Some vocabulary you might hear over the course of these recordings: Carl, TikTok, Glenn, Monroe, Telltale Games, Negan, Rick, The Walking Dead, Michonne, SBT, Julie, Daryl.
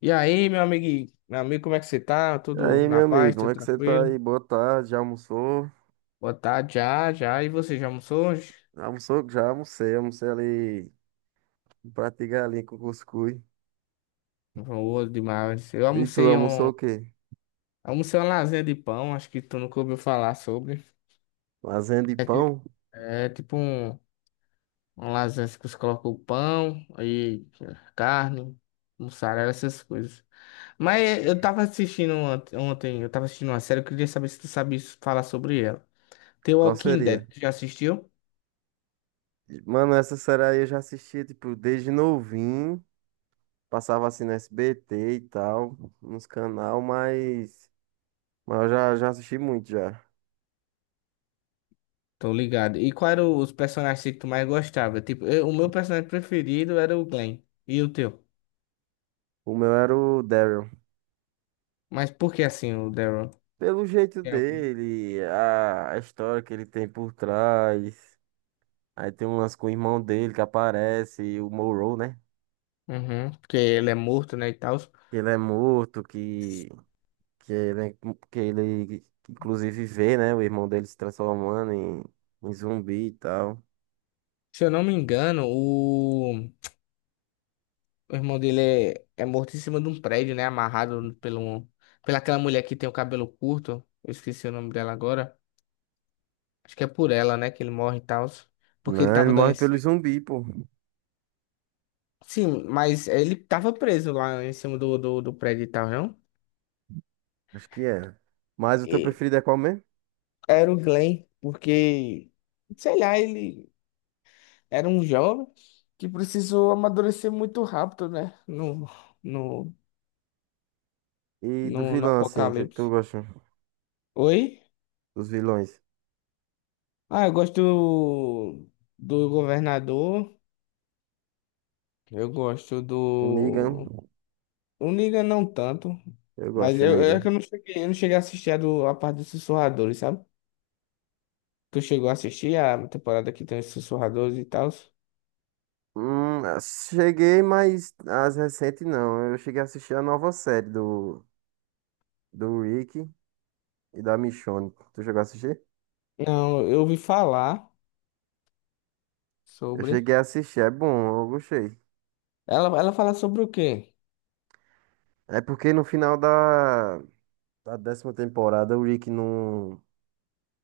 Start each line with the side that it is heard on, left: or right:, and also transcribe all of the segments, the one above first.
left: E aí, meu amigo, como é que você tá?
right: E
left: Tudo
right: aí,
left: na
right: meu
left: paz,
right: amigo, como
left: tudo
right: é que você tá
left: tranquilo?
right: aí? Boa tarde, já almoçou?
left: Boa tarde, já. E você já almoçou hoje?
right: Almoçou? Já almocei, almocei ali um prato de galinha com cuscuz.
left: Boa demais.
right: E tu almoçou o quê?
left: Almocei uma lasanha de pão, acho que tu nunca ouviu falar sobre.
right: Lasanha de
left: É, ti-
right: pão?
left: É tipo uma lasanha assim que você coloca o pão e carne, mussarela, essas coisas. Mas eu tava assistindo ontem, eu tava assistindo uma série, eu queria saber se tu sabe falar sobre ela. The
right: Qual
left: Walking Dead,
right: seria?
left: tu já assistiu?
right: Mano, essa série aí eu já assistia, tipo, desde novinho. Passava assim no SBT e tal, nos canal, mas... Mas eu já, assisti muito, já.
left: Tô ligado. E qual eram os personagens que tu mais gostava? Tipo, o meu personagem preferido era o Glenn. E o teu?
right: O meu era o Daryl.
left: Mas por que assim o Daryl?
right: Pelo jeito
left: Tem algum?
right: dele, a história que ele tem por trás... Aí tem umas com o irmão dele que aparece, o Monroe, né?
left: Uhum, porque ele é morto, né, e tal.
right: Que ele é morto, que ele, é, que ele inclusive vê, né? O irmão dele se transformando em, em zumbi e tal.
left: Se eu não me engano, o irmão dele é morto em cima de um prédio, né, amarrado pela aquela mulher que tem o cabelo curto. Eu esqueci o nome dela agora. Acho que é por ela, né, que ele morre e tal. Porque ele
right: Não, ele
left: tava dando
right: morre pelo
left: esse...
right: zumbi, pô.
left: Sim, mas ele tava preso lá em cima do prédio e tal, não?
right: Acho que é. Mas o teu preferido é qual mesmo?
left: Era o Glenn, porque, sei lá, ele era um jovem que precisou amadurecer muito rápido, né? No, no,
right: E do
left: no
right: vilão, assim, o que é que tu
left: Apocalipse.
right: gosta
left: Oi?
right: dos vilões?
left: Ah, do governador, eu gosto
right: O Negan,
left: do. O Negan não tanto,
right: eu
left: mas
right: gosto do
left: é que
right: Negan.
left: eu não cheguei a assistir a parte dos sussurradores, sabe? Tu chegou a assistir a temporada que tem os sussurradores e tal?
right: Cheguei, mas as recentes não. Eu cheguei a assistir a nova série do, do Rick e da Michonne. Tu chegou a assistir?
left: Não, eu ouvi falar
right: Eu
left: sobre.
right: cheguei a assistir, é bom, eu gostei.
left: Ela fala sobre o quê?
right: É porque no final da, da décima temporada o Rick não,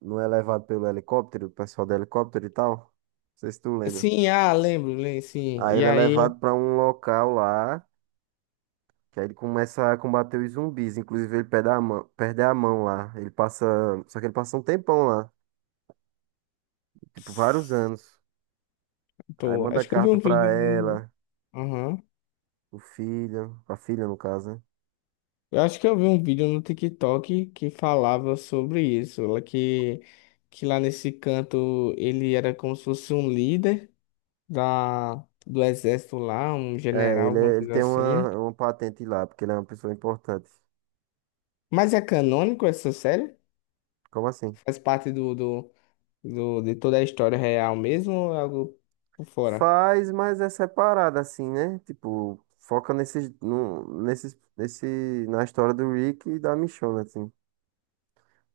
right: não é levado pelo helicóptero, o pessoal do helicóptero e tal. Não sei se tu lembra.
left: Sim, ah, lembro sim.
right: Aí
left: E
right: ele é
left: aí,
right: levado pra um local lá, que aí ele começa a combater os zumbis. Inclusive ele perde a mão lá. Ele passa, só que ele passa um tempão lá, tipo vários anos. Aí
left: pô,
right: manda
left: acho que eu vi
right: carta
left: um
right: pra
left: vídeo no.
right: ela,
left: Aham.
right: o filho, a filha no caso, né?
left: Eu acho que eu vi um vídeo no TikTok que falava sobre isso, lá que lá nesse canto ele era como se fosse um líder da, do exército lá, um
right: É,
left: general,
right: ele,
left: alguma
right: ele
left: coisa
right: tem
left: assim.
right: uma patente lá, porque ele é uma pessoa importante.
left: Mas é canônico essa série?
right: Como assim?
left: Faz parte de toda a história real mesmo ou é algo por fora?
right: Faz, mas é separado, assim, né? Tipo, foca nesses, no, nesses, nesse, na história do Rick e da Michonne, assim.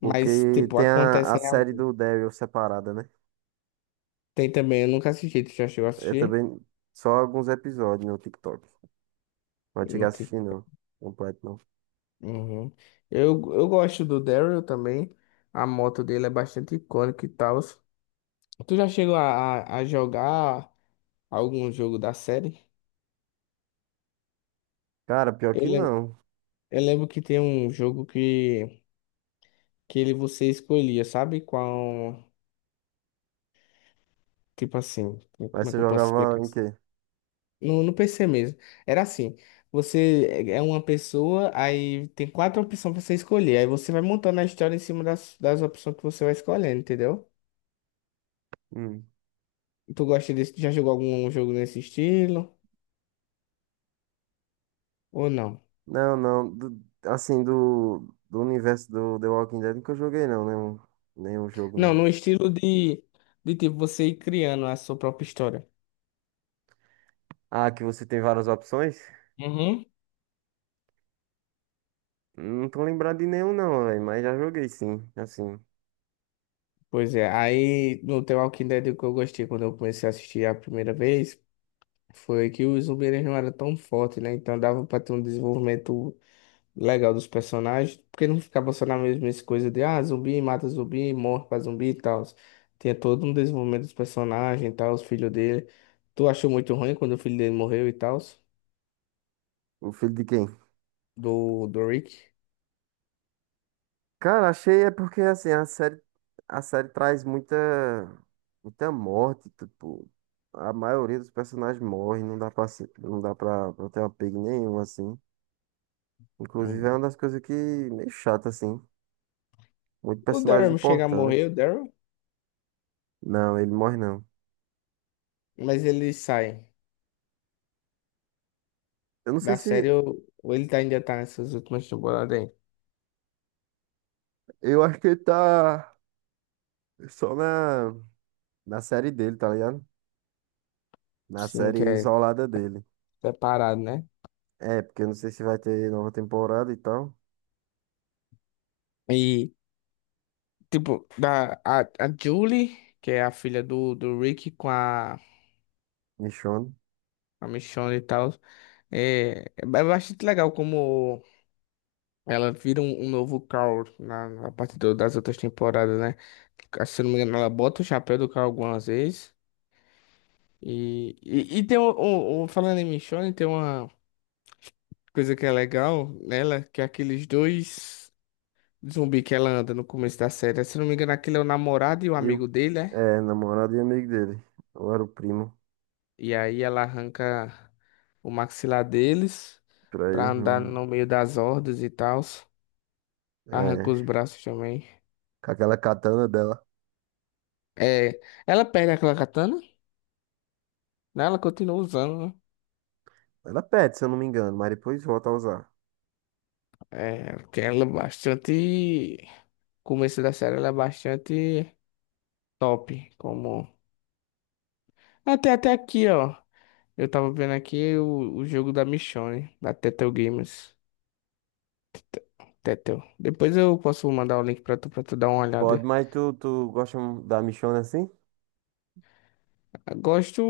left: Mas, tipo,
right: tem a
left: acontece em.
right: série do Daryl separada, né?
left: Tem também, eu nunca assisti. Tu já chegou a
right: É
left: assistir?
right: também só alguns episódios no TikTok. Não cheguei
left: Não
right: a
left: tem.
right: assistir, não. Completo, não.
left: Uhum. Eu gosto do Daryl também. A moto dele é bastante icônica e tal. Tu já chegou a jogar algum jogo da série?
right: Cara, pior
left: Eu,
right: que
left: lem-
right: não.
left: eu lembro que tem um jogo que ele você escolhia, sabe? Qual. Tipo assim,
right: Mas
left: como é
right: você
left: que eu posso
right: jogava
left: explicar?
right: em quê?
left: No PC mesmo. Era assim, você é uma pessoa, aí tem quatro opções pra você escolher. Aí você vai montando a história em cima das opções que você vai escolhendo, entendeu?
right: Hum.
left: Tu gosta desse, já jogou algum jogo nesse estilo? Ou não?
right: Não, não. Assim, do, do universo do The Walking Dead nunca joguei, não. Nenhum, nenhum jogo,
left: Não,
right: não.
left: no estilo de tipo, você ir criando a sua própria história.
right: Ah, que você tem várias opções?
left: Uhum.
right: Não tô lembrado de nenhum, não, velho. Mas já joguei sim, assim.
left: Pois é, aí no The Walking Dead o que eu gostei quando eu comecei a assistir a primeira vez foi que os zumbis eles não eram tão fortes, né? Então dava pra ter um desenvolvimento legal dos personagens, porque não ficava só na mesma coisa de ah, zumbi mata zumbi, morre pra zumbi e tal. Tinha todo um desenvolvimento dos personagens e tal, os filhos dele. Tu achou muito ruim quando o filho dele morreu e tal,
right: O filho de quem?
left: do Rick?
right: Cara, achei é porque assim, a série traz muita, muita morte, tipo, a maioria dos personagens morre, não dá pra, não dá pra, pra ter apego nenhum, assim. Inclusive é uma
left: Uhum.
right: das coisas que meio chata, assim. Muito
left: O
right: personagem
left: Daryl chega a morrer,
right: importante.
left: o Daryl,
right: Não, ele morre não.
left: mas ele sai
right: Eu não sei
left: da série,
right: se.
left: ou ele tá, ainda tá nessas últimas temporadas aí.
right: Eu acho que ele tá só na, na série dele, tá ligado? Na
left: Sim,
right: série
left: que é
right: isolada dele.
left: separado, né?
right: É, porque eu não sei se vai ter nova temporada e tal.
left: E, tipo, a Julie, que é a filha do Rick com
right: Michonne.
left: a Michonne e tal. É, é bastante legal como ela vira um novo Carl na parte do- das outras temporadas, né? Se eu não me engano, ela bota o chapéu do Carl algumas vezes. E tem falando em Michonne, tem uma coisa que é legal nela, que é aqueles dois zumbi que ela anda no começo da série. Se eu não me engano, aquele é o namorado e o
right: E o
left: amigo dele, né?
right: é, namorado e amigo dele. Ou era o primo
left: E aí ela arranca o maxilar deles
right: pra ele.
left: pra andar
right: Hum.
left: no meio das hordas e tal. Arranca
right: É,
left: os braços também.
right: com aquela katana dela.
left: É, ela perde aquela katana, né? Ela continua usando, né?
right: Ela perde, se eu não me engano, mas depois volta a usar.
left: É, porque ela é bastante. Começo da série, ela é bastante top. Como. Até, até aqui, ó. Eu tava vendo aqui o jogo da Michonne, da Telltale Games. Tete- Telltale. Depois eu posso mandar o link pra tu dar uma
right: Pode,
left: olhada.
right: mas tu, tu gosta da Michonne assim?
left: Eu gosto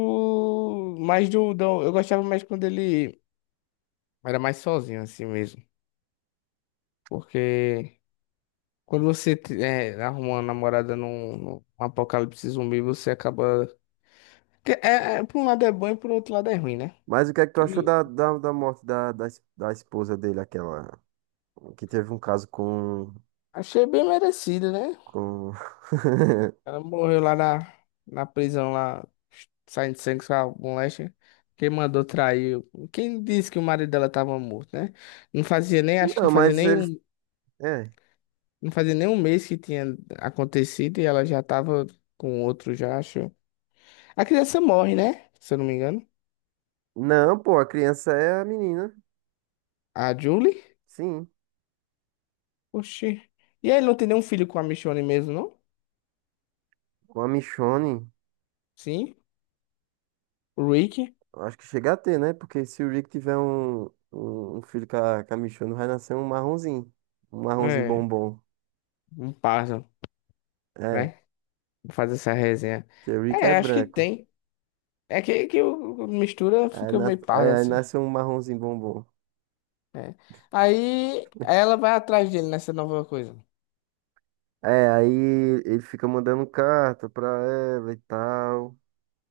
left: mais do, do. Eu gostava mais quando ele era mais sozinho, assim mesmo. Porque. Quando você arruma uma namorada num apocalipse zumbi, você acaba. Por um lado é bom e por outro lado é ruim, né?
right: Mas o que é que tu achou
left: E
right: da, da, da morte da, da, da esposa dele, aquela que teve um caso
left: achei bem merecido, né?
right: com...
left: Ela morreu lá na, na prisão, lá, saindo de sangue com a moléstia. Quem mandou trair? Quem disse que o marido dela tava morto, né? Não fazia nem, acho que não
right: Não,
left: fazia
right: mas
left: nem
right: eles...
left: um,
right: É.
left: não fazia nem um mês que tinha acontecido e ela já tava com outro, já acho. A criança morre, né? Se eu não me engano.
right: Não, pô, a criança é a menina.
left: A Julie.
right: Sim,
left: Oxi. E aí, ele não tem nenhum filho com a Michonne mesmo, não?
right: com a Michonne.
left: Sim. O Rick?
right: Eu acho que chega a ter, né? Porque se o Rick tiver um, um, um filho com a Michonne, vai nascer um marronzinho. Um marronzinho
left: É,
right: bombom.
left: um pássaro,
right: É,
left: né? Faz essa resenha.
right: porque o Rick é
left: É, acho que
right: branco.
left: tem. É que o mistura
right: Aí,
left: fica
right: nas,
left: meio pardo
right: é, aí
left: assim.
right: nasce um marronzinho bombom.
left: É. Aí ela vai atrás dele nessa nova coisa.
right: É, aí ele fica mandando carta pra ela e tal.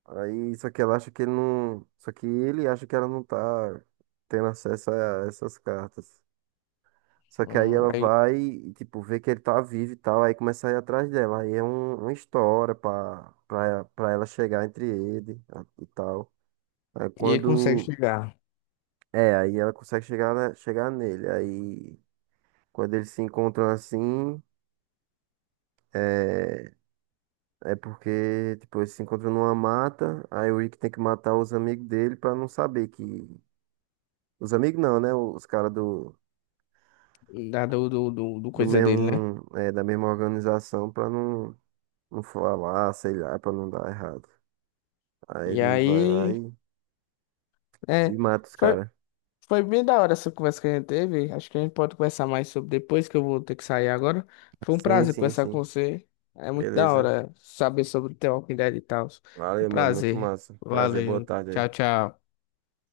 right: Aí, só que ela acha que ele não. Só que ele acha que ela não tá tendo acesso a essas cartas. Só que aí ela
left: Aí-
right: vai, e, tipo, vê que ele tá vivo e tal, aí começa a ir atrás dela. Aí é um, uma história pra, pra, pra ela chegar entre ele e tal. Aí
left: e ele consegue
right: quando.
left: chegar.
right: É, aí ela consegue chegar, chegar nele. Aí quando eles se encontram assim, é, é porque, tipo, eles se encontram numa mata. Aí o Rick tem que matar os amigos dele pra não saber que. Os amigos não, né? Os caras do,
left: Da, do, do, do, do
right: do
left: coisa dele, né?
right: mesmo, é, da mesma organização pra não. Não falar, sei lá, pra não dar errado. Aí
left: E
right: ele vai lá
left: aí. É.
right: e mata os caras.
left: Foi bem da hora essa conversa que a gente teve. Acho que a gente pode conversar mais sobre depois, que eu vou ter que sair agora. Foi um
right: Sim,
left: prazer
right: sim,
left: conversar com
right: sim.
left: você. É muito da
right: Beleza.
left: hora saber sobre o The Walking Dead e tal. Um
right: Valeu, mano. Muito
left: prazer.
right: massa. Prazer, boa
left: Valeu.
right: tarde
left: Tchau,
right: aí.
left: tchau.